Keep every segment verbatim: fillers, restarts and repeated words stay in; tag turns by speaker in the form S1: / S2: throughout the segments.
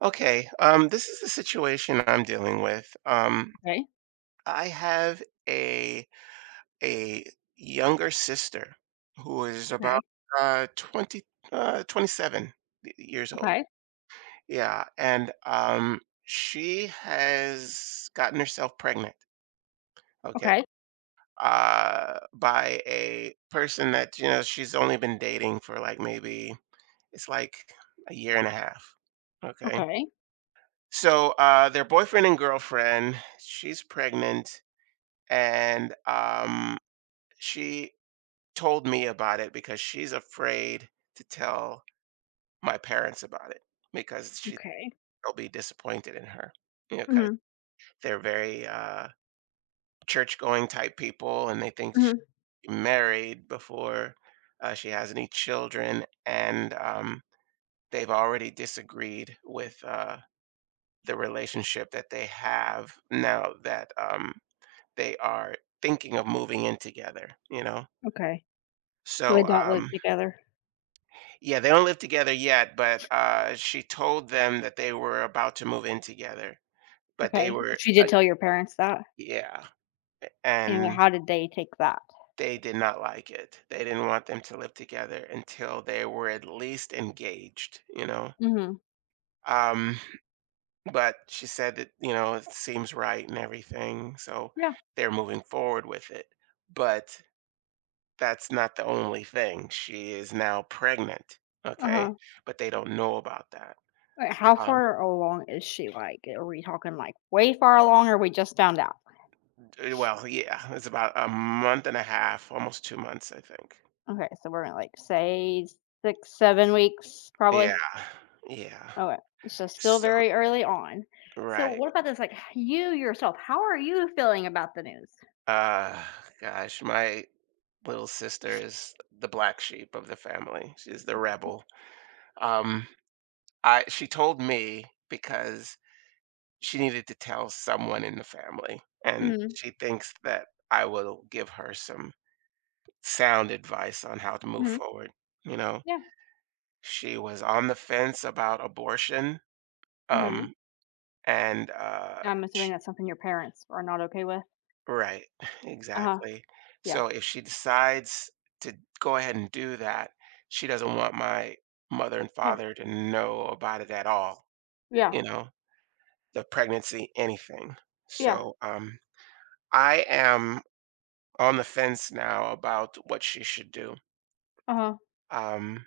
S1: Okay, um, this is the situation I'm dealing with. Um,
S2: Okay,
S1: I have a a younger sister who is about
S2: okay,
S1: uh, twenty, uh, twenty-seven years old.
S2: okay,
S1: Yeah, and um, she has gotten herself pregnant. Okay,
S2: okay,
S1: uh, by a person that you know she's only been dating for like maybe it's like a year and a half. Okay.
S2: okay,
S1: So, uh, their boyfriend and girlfriend, she's pregnant, and um, she told me about it because she's afraid to tell my parents about it because she
S2: okay.
S1: they'll be disappointed in her. You know, because
S2: Mhm,
S1: they're very uh, church-going type people, and they think she
S2: mhm,
S1: married before uh, she has any children, and um, they've already disagreed with uh, the relationship that they have now that um, they are thinking of moving in together, you know?
S2: okay. So they
S1: So,
S2: don't live
S1: um,
S2: together.
S1: yeah, they don't live together yet, but uh, she told them that they were about to move in together, but they
S2: Okay.
S1: were,
S2: She
S1: uh,
S2: did tell your parents that?
S1: yeah,
S2: And
S1: and
S2: how did they take that?
S1: they did not like it. They didn't want them to live together until they were at least engaged, you know?
S2: Mhm.
S1: Um, but she said that, you know, it seems right and everything, so
S2: Yeah,
S1: they're moving forward with it. But that's not the only thing. She is now pregnant, okay?
S2: uh-huh.
S1: But they don't know about that.
S2: How
S1: Um,
S2: far along is she? Like, are we talking, like, way far along or we just found out?
S1: eh, well, yeah, it's about a month and a half, almost two months, I think.
S2: Okay, so we're in, like, say, six, seven weeks
S1: Yeah,
S2: probably?
S1: yeah.
S2: Okay, so still
S1: So
S2: very early on. So
S1: right.
S2: what about this? Like, you yourself, how are you feeling about the news?
S1: Uh, gosh, my little sister is the black sheep of the family. She's the rebel. Um, I she told me because she needed to tell someone in the family, and
S2: Mhm,
S1: she thinks that I will give her some sound advice on how to move
S2: mhm,
S1: forward. You know,
S2: yeah,
S1: she was on the fence about abortion.
S2: mhm.
S1: Um, and uh,
S2: I'm
S1: sh
S2: assuming that's something your parents are not okay with.
S1: right,
S2: Uh-huh.
S1: exactly.
S2: Yeah.
S1: So if she decides to go ahead and do that, she doesn't want my mother and
S2: Yeah.
S1: father to know about it at all,
S2: Yeah.
S1: you know, the pregnancy, anything.
S2: Yeah.
S1: So um, I am on the fence now about what she should do.
S2: Uh-huh.
S1: Um,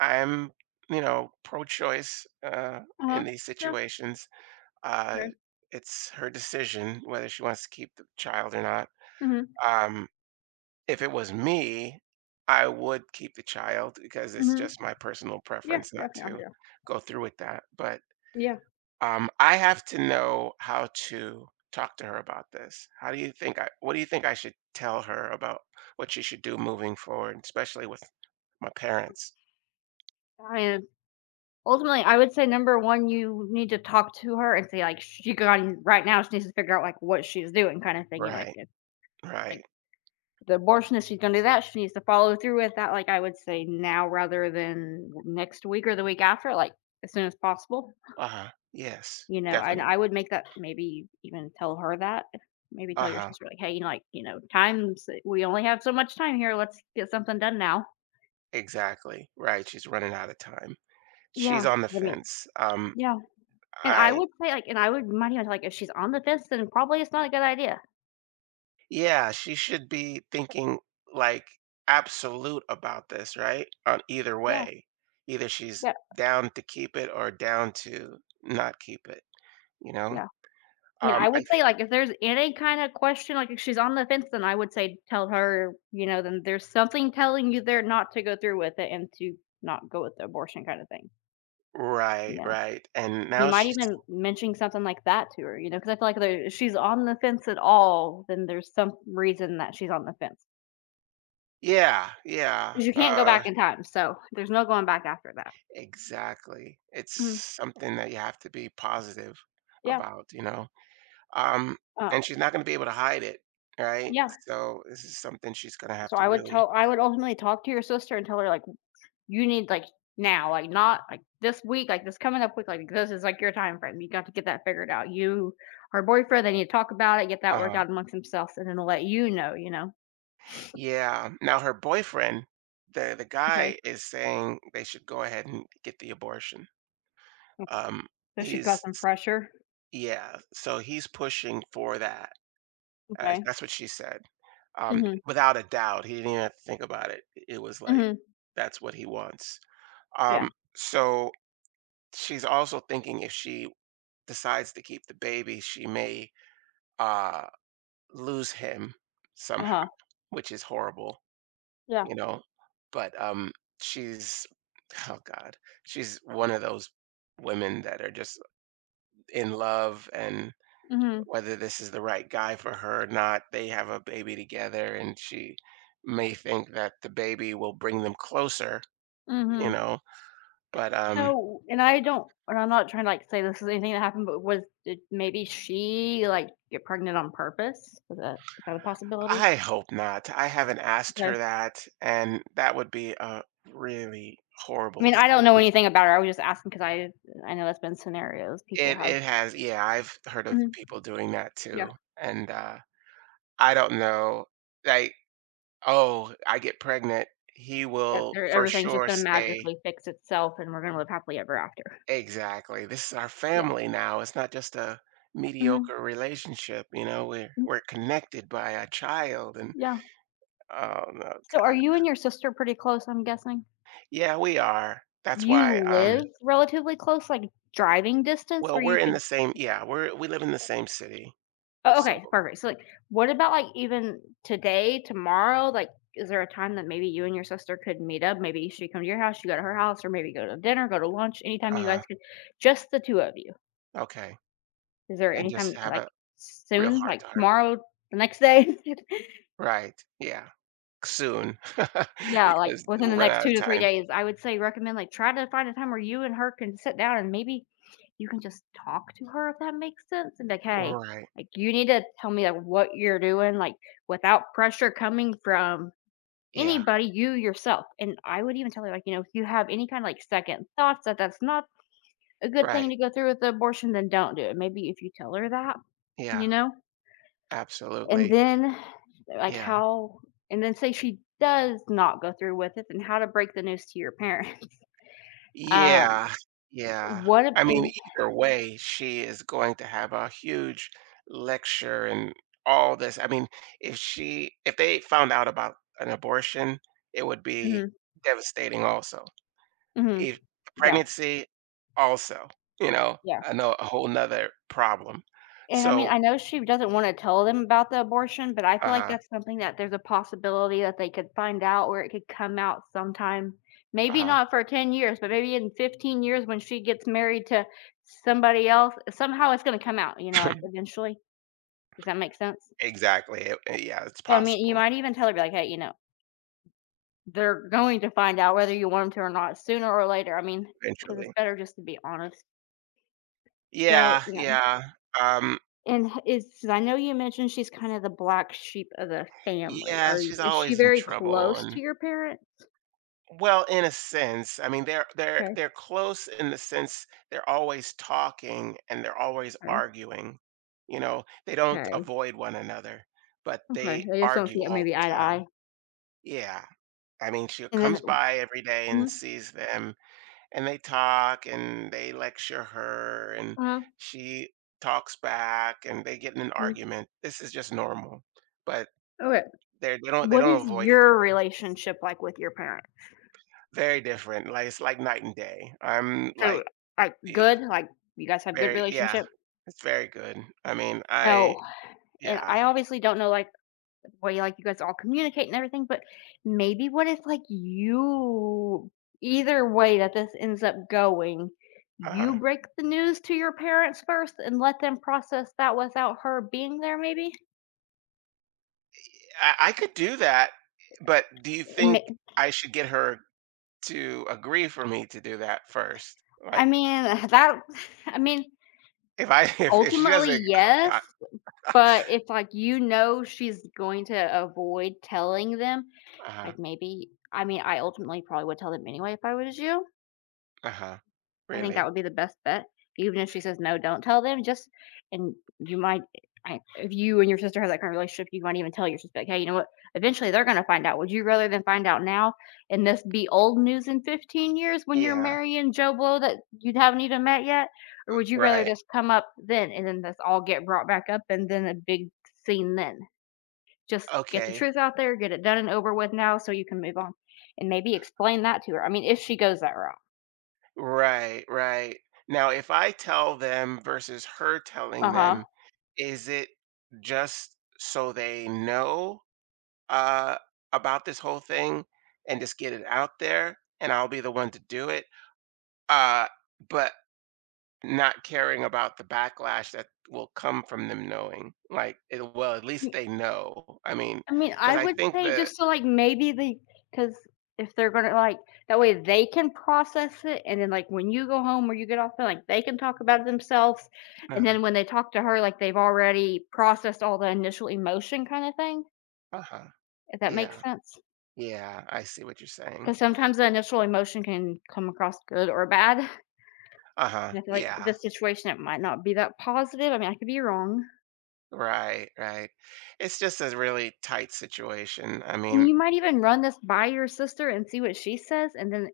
S1: I'm, you know, pro-choice uh, in
S2: Uh-huh.
S1: these
S2: Yeah.
S1: situations. Uh,
S2: Okay.
S1: it's her decision whether she wants to keep the child or not.
S2: Mhm.
S1: Um, if it was me, I would keep the child because it's
S2: Mhm.
S1: just my personal
S2: Yeah.
S1: preference
S2: Yeah.
S1: not
S2: Yeah.
S1: to
S2: Yeah.
S1: go through with that. But
S2: Yeah.
S1: um, I have to know how to talk to her about this. How do you think I, what do you think I should tell her about what she should do moving forward, especially with my parents?
S2: I am Ultimately, I would say number one, you need to talk to her and say, like, she got right now she needs to figure out, like, what she's doing, kind of thing. You Like,
S1: Right,
S2: if, like,
S1: right.
S2: the abortion, if she's gonna do that, she needs to follow through with that. Like, I would say now rather than next week or the week after, like as soon as possible.
S1: Uh-huh. Yes,
S2: You know, and
S1: definitely.
S2: I would make that maybe even tell her that. Maybe tell your
S1: Uh-huh.
S2: sister like, "Hey, you know, like, you know, times we only have so much time here. Let's get something done now."
S1: Exactly. Right, she's running out of time.
S2: Yeah,
S1: She's on the
S2: 'cause I mean,
S1: fence. Um,
S2: yeah, and I
S1: I
S2: would say, like, and I would remind you, like, if she's on the fence, then probably it's not a good idea.
S1: yeah, she should be thinking, like, absolute about this, right? On either
S2: Yeah,
S1: way. Either she's
S2: yeah,
S1: down to keep it or down to not keep it, you know?
S2: yeah. I mean, I
S1: Um, I
S2: would say, like, if there's any kinda question, like, if she's on the fence, then I would say tell her, you know, then there's something telling you there not to go through with it and to not go with the abortion kinda thing. You
S1: right,
S2: know?
S1: right, and
S2: You
S1: now
S2: might
S1: she's
S2: even mention something like that to her, you know, because I feel like there if she's on the fence at all, then there's some reason that she's on the fence.
S1: yeah, yeah,
S2: Because you can't go
S1: uh,
S2: back in time, so there's no going back after that.
S1: exactly. It's
S2: Mhm,
S1: something that you have to be positive
S2: yeah,
S1: about, you know? um,
S2: um,
S1: and she's not going to be able to hide it, right?
S2: yeah.
S1: So this is something she's going to have
S2: So
S1: to
S2: I would
S1: really.
S2: tell I would ultimately talk to your sister and tell her, like, "You need, like, now, like, not, like, this week, like, this coming up week, like, this is, like, your time frame. You got to get that figured out. You Her boyfriend, they need to talk about it, get that worked
S1: Uh,
S2: out amongst themselves, and then let you know," you know?
S1: yeah. Now her boyfriend, the the
S2: Okay,
S1: guy, is saying they should go ahead and get the abortion.
S2: okay.
S1: Um,
S2: So she's got
S1: he's
S2: some pressure.
S1: yeah. So he's pushing for that. Uh,
S2: Okay.
S1: that's what she said. Um,
S2: Mhm,
S1: without a doubt, he didn't even have to think about it. It was like
S2: mhm.
S1: that's what he wants.
S2: Yeah,
S1: Um, so she's also thinking if she decides to keep the baby, she may uh lose him somehow,
S2: uh-huh,
S1: which is horrible,
S2: yeah,
S1: you know? But um she's oh god, she's one of those women that are just in love and
S2: mhm,
S1: whether this is the right guy for her or not, they have a baby together and she may think that the baby will bring them closer, you
S2: mhm.
S1: know, but um
S2: So, and I don't and I'm not trying to, like, say this is anything that happened, but was did maybe she, like, get pregnant on purpose? Was that Is that a possibility?
S1: I hope not. I haven't asked
S2: Okay.
S1: her that and that would be a really
S2: I
S1: horrible
S2: mean, I don't know
S1: decision.
S2: anything about her, I was just asking because I I know that's been scenarios people
S1: It
S2: have.
S1: it has, yeah, I've heard of
S2: Mhm,
S1: people doing that
S2: yeah,
S1: too, and, uh, I don't know, like, "Oh, I get pregnant, he
S2: that
S1: will
S2: their
S1: for
S2: everything's just
S1: sure
S2: gonna
S1: stay,"
S2: magically fix itself and we're gonna live happily ever after.
S1: exactly, "This is our
S2: Yeah,
S1: family now, it's not just a
S2: mhm,
S1: mediocre relationship, you know, we're
S2: mm,
S1: we're connected by a child," and
S2: yeah.
S1: oh, no,
S2: So are
S1: god.
S2: you and your sister pretty close, I'm guessing?
S1: Yeah, we are. That's
S2: You
S1: why, um
S2: live relatively close, like, driving distance
S1: well,
S2: where
S1: we're
S2: you
S1: in
S2: could.
S1: the same, yeah, we're we live in the same city,
S2: Oh,
S1: so
S2: okay, perfect. So, like, what about, like, even today, tomorrow? Like, is there a time that maybe you and your sister could meet up? Maybe she come to your house, you go to her house, or maybe go to dinner, go to lunch, anytime you guys
S1: uh
S2: could, just the two of you.
S1: okay,
S2: Is there
S1: and
S2: any time,
S1: just have
S2: like,
S1: a real
S2: soon, like
S1: heart-to-heart.
S2: tomorrow, the next day?
S1: Right, yeah. Soon
S2: Yeah, like,
S1: because
S2: within
S1: we'll
S2: the
S1: run
S2: next
S1: out of
S2: two to three
S1: time.
S2: days, I would say recommend, like, try to find a time where you and her can sit down and maybe you can just talk to her, if that makes sense, and be like, "Hey,
S1: Right.
S2: like, you need to tell me, like, what you're doing, like, without pressure coming from
S1: Yeah.
S2: anybody, you yourself." And I would even tell her, like, you know, "If you have any kind of, like, second thoughts that that's not a good thing
S1: Right.
S2: to go through with the abortion, then don't do it." Maybe if you tell her that, you
S1: Yeah.
S2: know? And
S1: Absolutely.
S2: then like,
S1: Yeah.
S2: how and then say she does not go through with it, then how to break the news to your parents. Um,
S1: Yeah. Yeah.
S2: what ab
S1: I mean,
S2: and
S1: either way, she is going to have a huge lecture and all this. I mean, if she, if they found out about an abortion, it would be
S2: Mhm,
S1: devastating also.
S2: mhm,
S1: If
S2: yeah,
S1: pregnancy, also, you know,
S2: yeah.
S1: I know a whole nother problem.
S2: And I mean,
S1: So,
S2: I know she doesn't wanna tell them about the abortion, but I
S1: uh
S2: feel like
S1: huh,
S2: that's something that there's a possibility that they could find out or it could come out sometime. Maybe
S1: uh
S2: not for ten years, but maybe in fifteen years when she gets married to somebody else, somehow it's gonna come out, you know,
S1: huh.
S2: like, eventually. Does that make sense?
S1: Exactly, it eh, yeah, it's
S2: So, I mean, you
S1: possible,
S2: might even tell her, be like, "Hey, you know, they're going to find out whether you want them to or not sooner or later, I mean, because
S1: eventually.
S2: it's better just to be honest." So,
S1: Yeah,
S2: yeah,
S1: yeah, um,
S2: and h is I know you mentioned she's kind of the black sheep of the family.
S1: yeah,
S2: Are y
S1: she's
S2: Is she
S1: always in
S2: very
S1: trouble,
S2: close
S1: and
S2: to your parents?
S1: well, in a sense, I mean, they're they're
S2: Okay,
S1: they're close in the sense they're always talking and they're always
S2: okay,
S1: arguing, you know? They don't
S2: okay,
S1: avoid one another, but
S2: okay.
S1: they
S2: I just don't
S1: argue
S2: see it
S1: all
S2: maybe
S1: the
S2: eye to
S1: time.
S2: eye.
S1: Yeah, I mean, she
S2: And then
S1: comes by every day
S2: Mhm,
S1: and sees them, and they talk and they lecture her and
S2: uh,
S1: she talks back and they get in an
S2: mhm.
S1: argument. This is just normal, but
S2: Okay.
S1: they're, they don't they
S2: What
S1: don't
S2: is
S1: avoid each
S2: your
S1: other.
S2: relationship like with your parents?
S1: Very different. Like it's like night and day. I'm
S2: So,
S1: like
S2: like,
S1: the
S2: good? Like, you guys have good
S1: very yeah.
S2: relationship?
S1: It's very good. I mean, I
S2: So, and
S1: yeah.
S2: I obviously don't know, like, way like you guys all communicate and everything, but maybe what if like you either way that this ends up going, you
S1: Uh,
S2: break the news to your parents first and let them process that without her being there maybe?
S1: I, I could do that, but do you
S2: And
S1: think
S2: ma-
S1: I should get her to agree for me to do that first?
S2: I
S1: Like
S2: mean, that I mean,
S1: if I if, if she
S2: ultimately
S1: doesn't, oh
S2: yes,
S1: God,
S2: but if like you know she's going to avoid telling them,
S1: uh-huh.
S2: like maybe, I mean, I ultimately probably would tell them anyway if I was you.
S1: Uh-huh.
S2: I think that
S1: Really?
S2: would be the best bet. Even if she says, "No, don't tell them," just and you might I, if you and your sister have that kind of relationship, you might even tell your sister, like, "Hey, you know what? Eventually, they're going to find out. Would you rather than find out now and this be old news in fifteen years when you're
S1: Yeah.
S2: marrying Joe Blow that you haven't even met yet, or would you rather
S1: Right.
S2: this come up then and then this all get brought back up and then a big scene then? Just get the
S1: Okay.
S2: truth out there, get it done and over with now, so you can move on," and maybe explain that to her. I mean, if she goes that route.
S1: Right, right. Now, if I tell them versus her telling
S2: Uh huh.
S1: them, is it just so they know uh, about this whole thing and just get it out there, and I'll be the one to do it, uh, but not caring about the backlash that will come from them knowing? Like, it, well, at least they know. I mean,
S2: I mean,
S1: because
S2: I
S1: I
S2: would
S1: think
S2: say
S1: that,
S2: just so, like, maybe the because if they're gonna, like, that way they can process it, and then, like, when you go home or you get off there, like, they can talk about it themselves, and
S1: uh-huh.
S2: then when they talk to her, like, they've already processed all the initial emotion kinda thing,
S1: Uh-huh,
S2: if that makes
S1: yeah.
S2: sense,
S1: Yeah, I see what you're saying.
S2: because sometimes the initial emotion can come across good or bad,
S1: Uh-huh.
S2: and I feel like
S1: Yeah.
S2: this situation, it might not be that positive, I mean, I could be wrong.
S1: Right, right. It's just a really tight situation. I
S2: And
S1: mean,
S2: you might even run this by your sister and see what she says, and then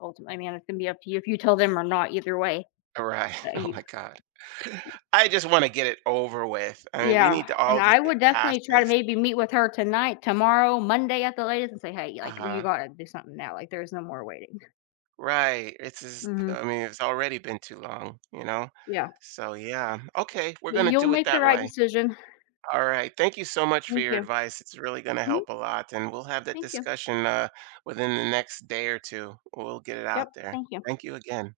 S2: ultimately, I mean, it's gonna be up to you if you tell them or not, either way.
S1: right.
S2: Uh,
S1: Oh
S2: you
S1: my God. I just want to get it over with. I mean, we
S2: Yeah,
S1: need to
S2: and
S1: all just
S2: I would
S1: get past
S2: definitely try to
S1: this.
S2: maybe meet with her tonight, tomorrow, Monday at the latest and say, "Hey, like, you
S1: Uh-huh.
S2: gotta do something now, like, there's no more waiting."
S1: Right. It's just, I
S2: Mhm,
S1: mean, it's already been too long, you know?
S2: yeah,
S1: So yeah. Okay, we're
S2: but
S1: gonna
S2: you'll
S1: do it
S2: make the
S1: that
S2: right
S1: way.
S2: decision.
S1: All right. Thank you so much for
S2: Thank
S1: your
S2: you.
S1: advice. It's really going to
S2: Mhm,
S1: help a lot. And we'll have that
S2: thank you.
S1: discussion uh, within the next day or two. We'll get it
S2: Yep,
S1: out there.
S2: thank you.
S1: Thank you again.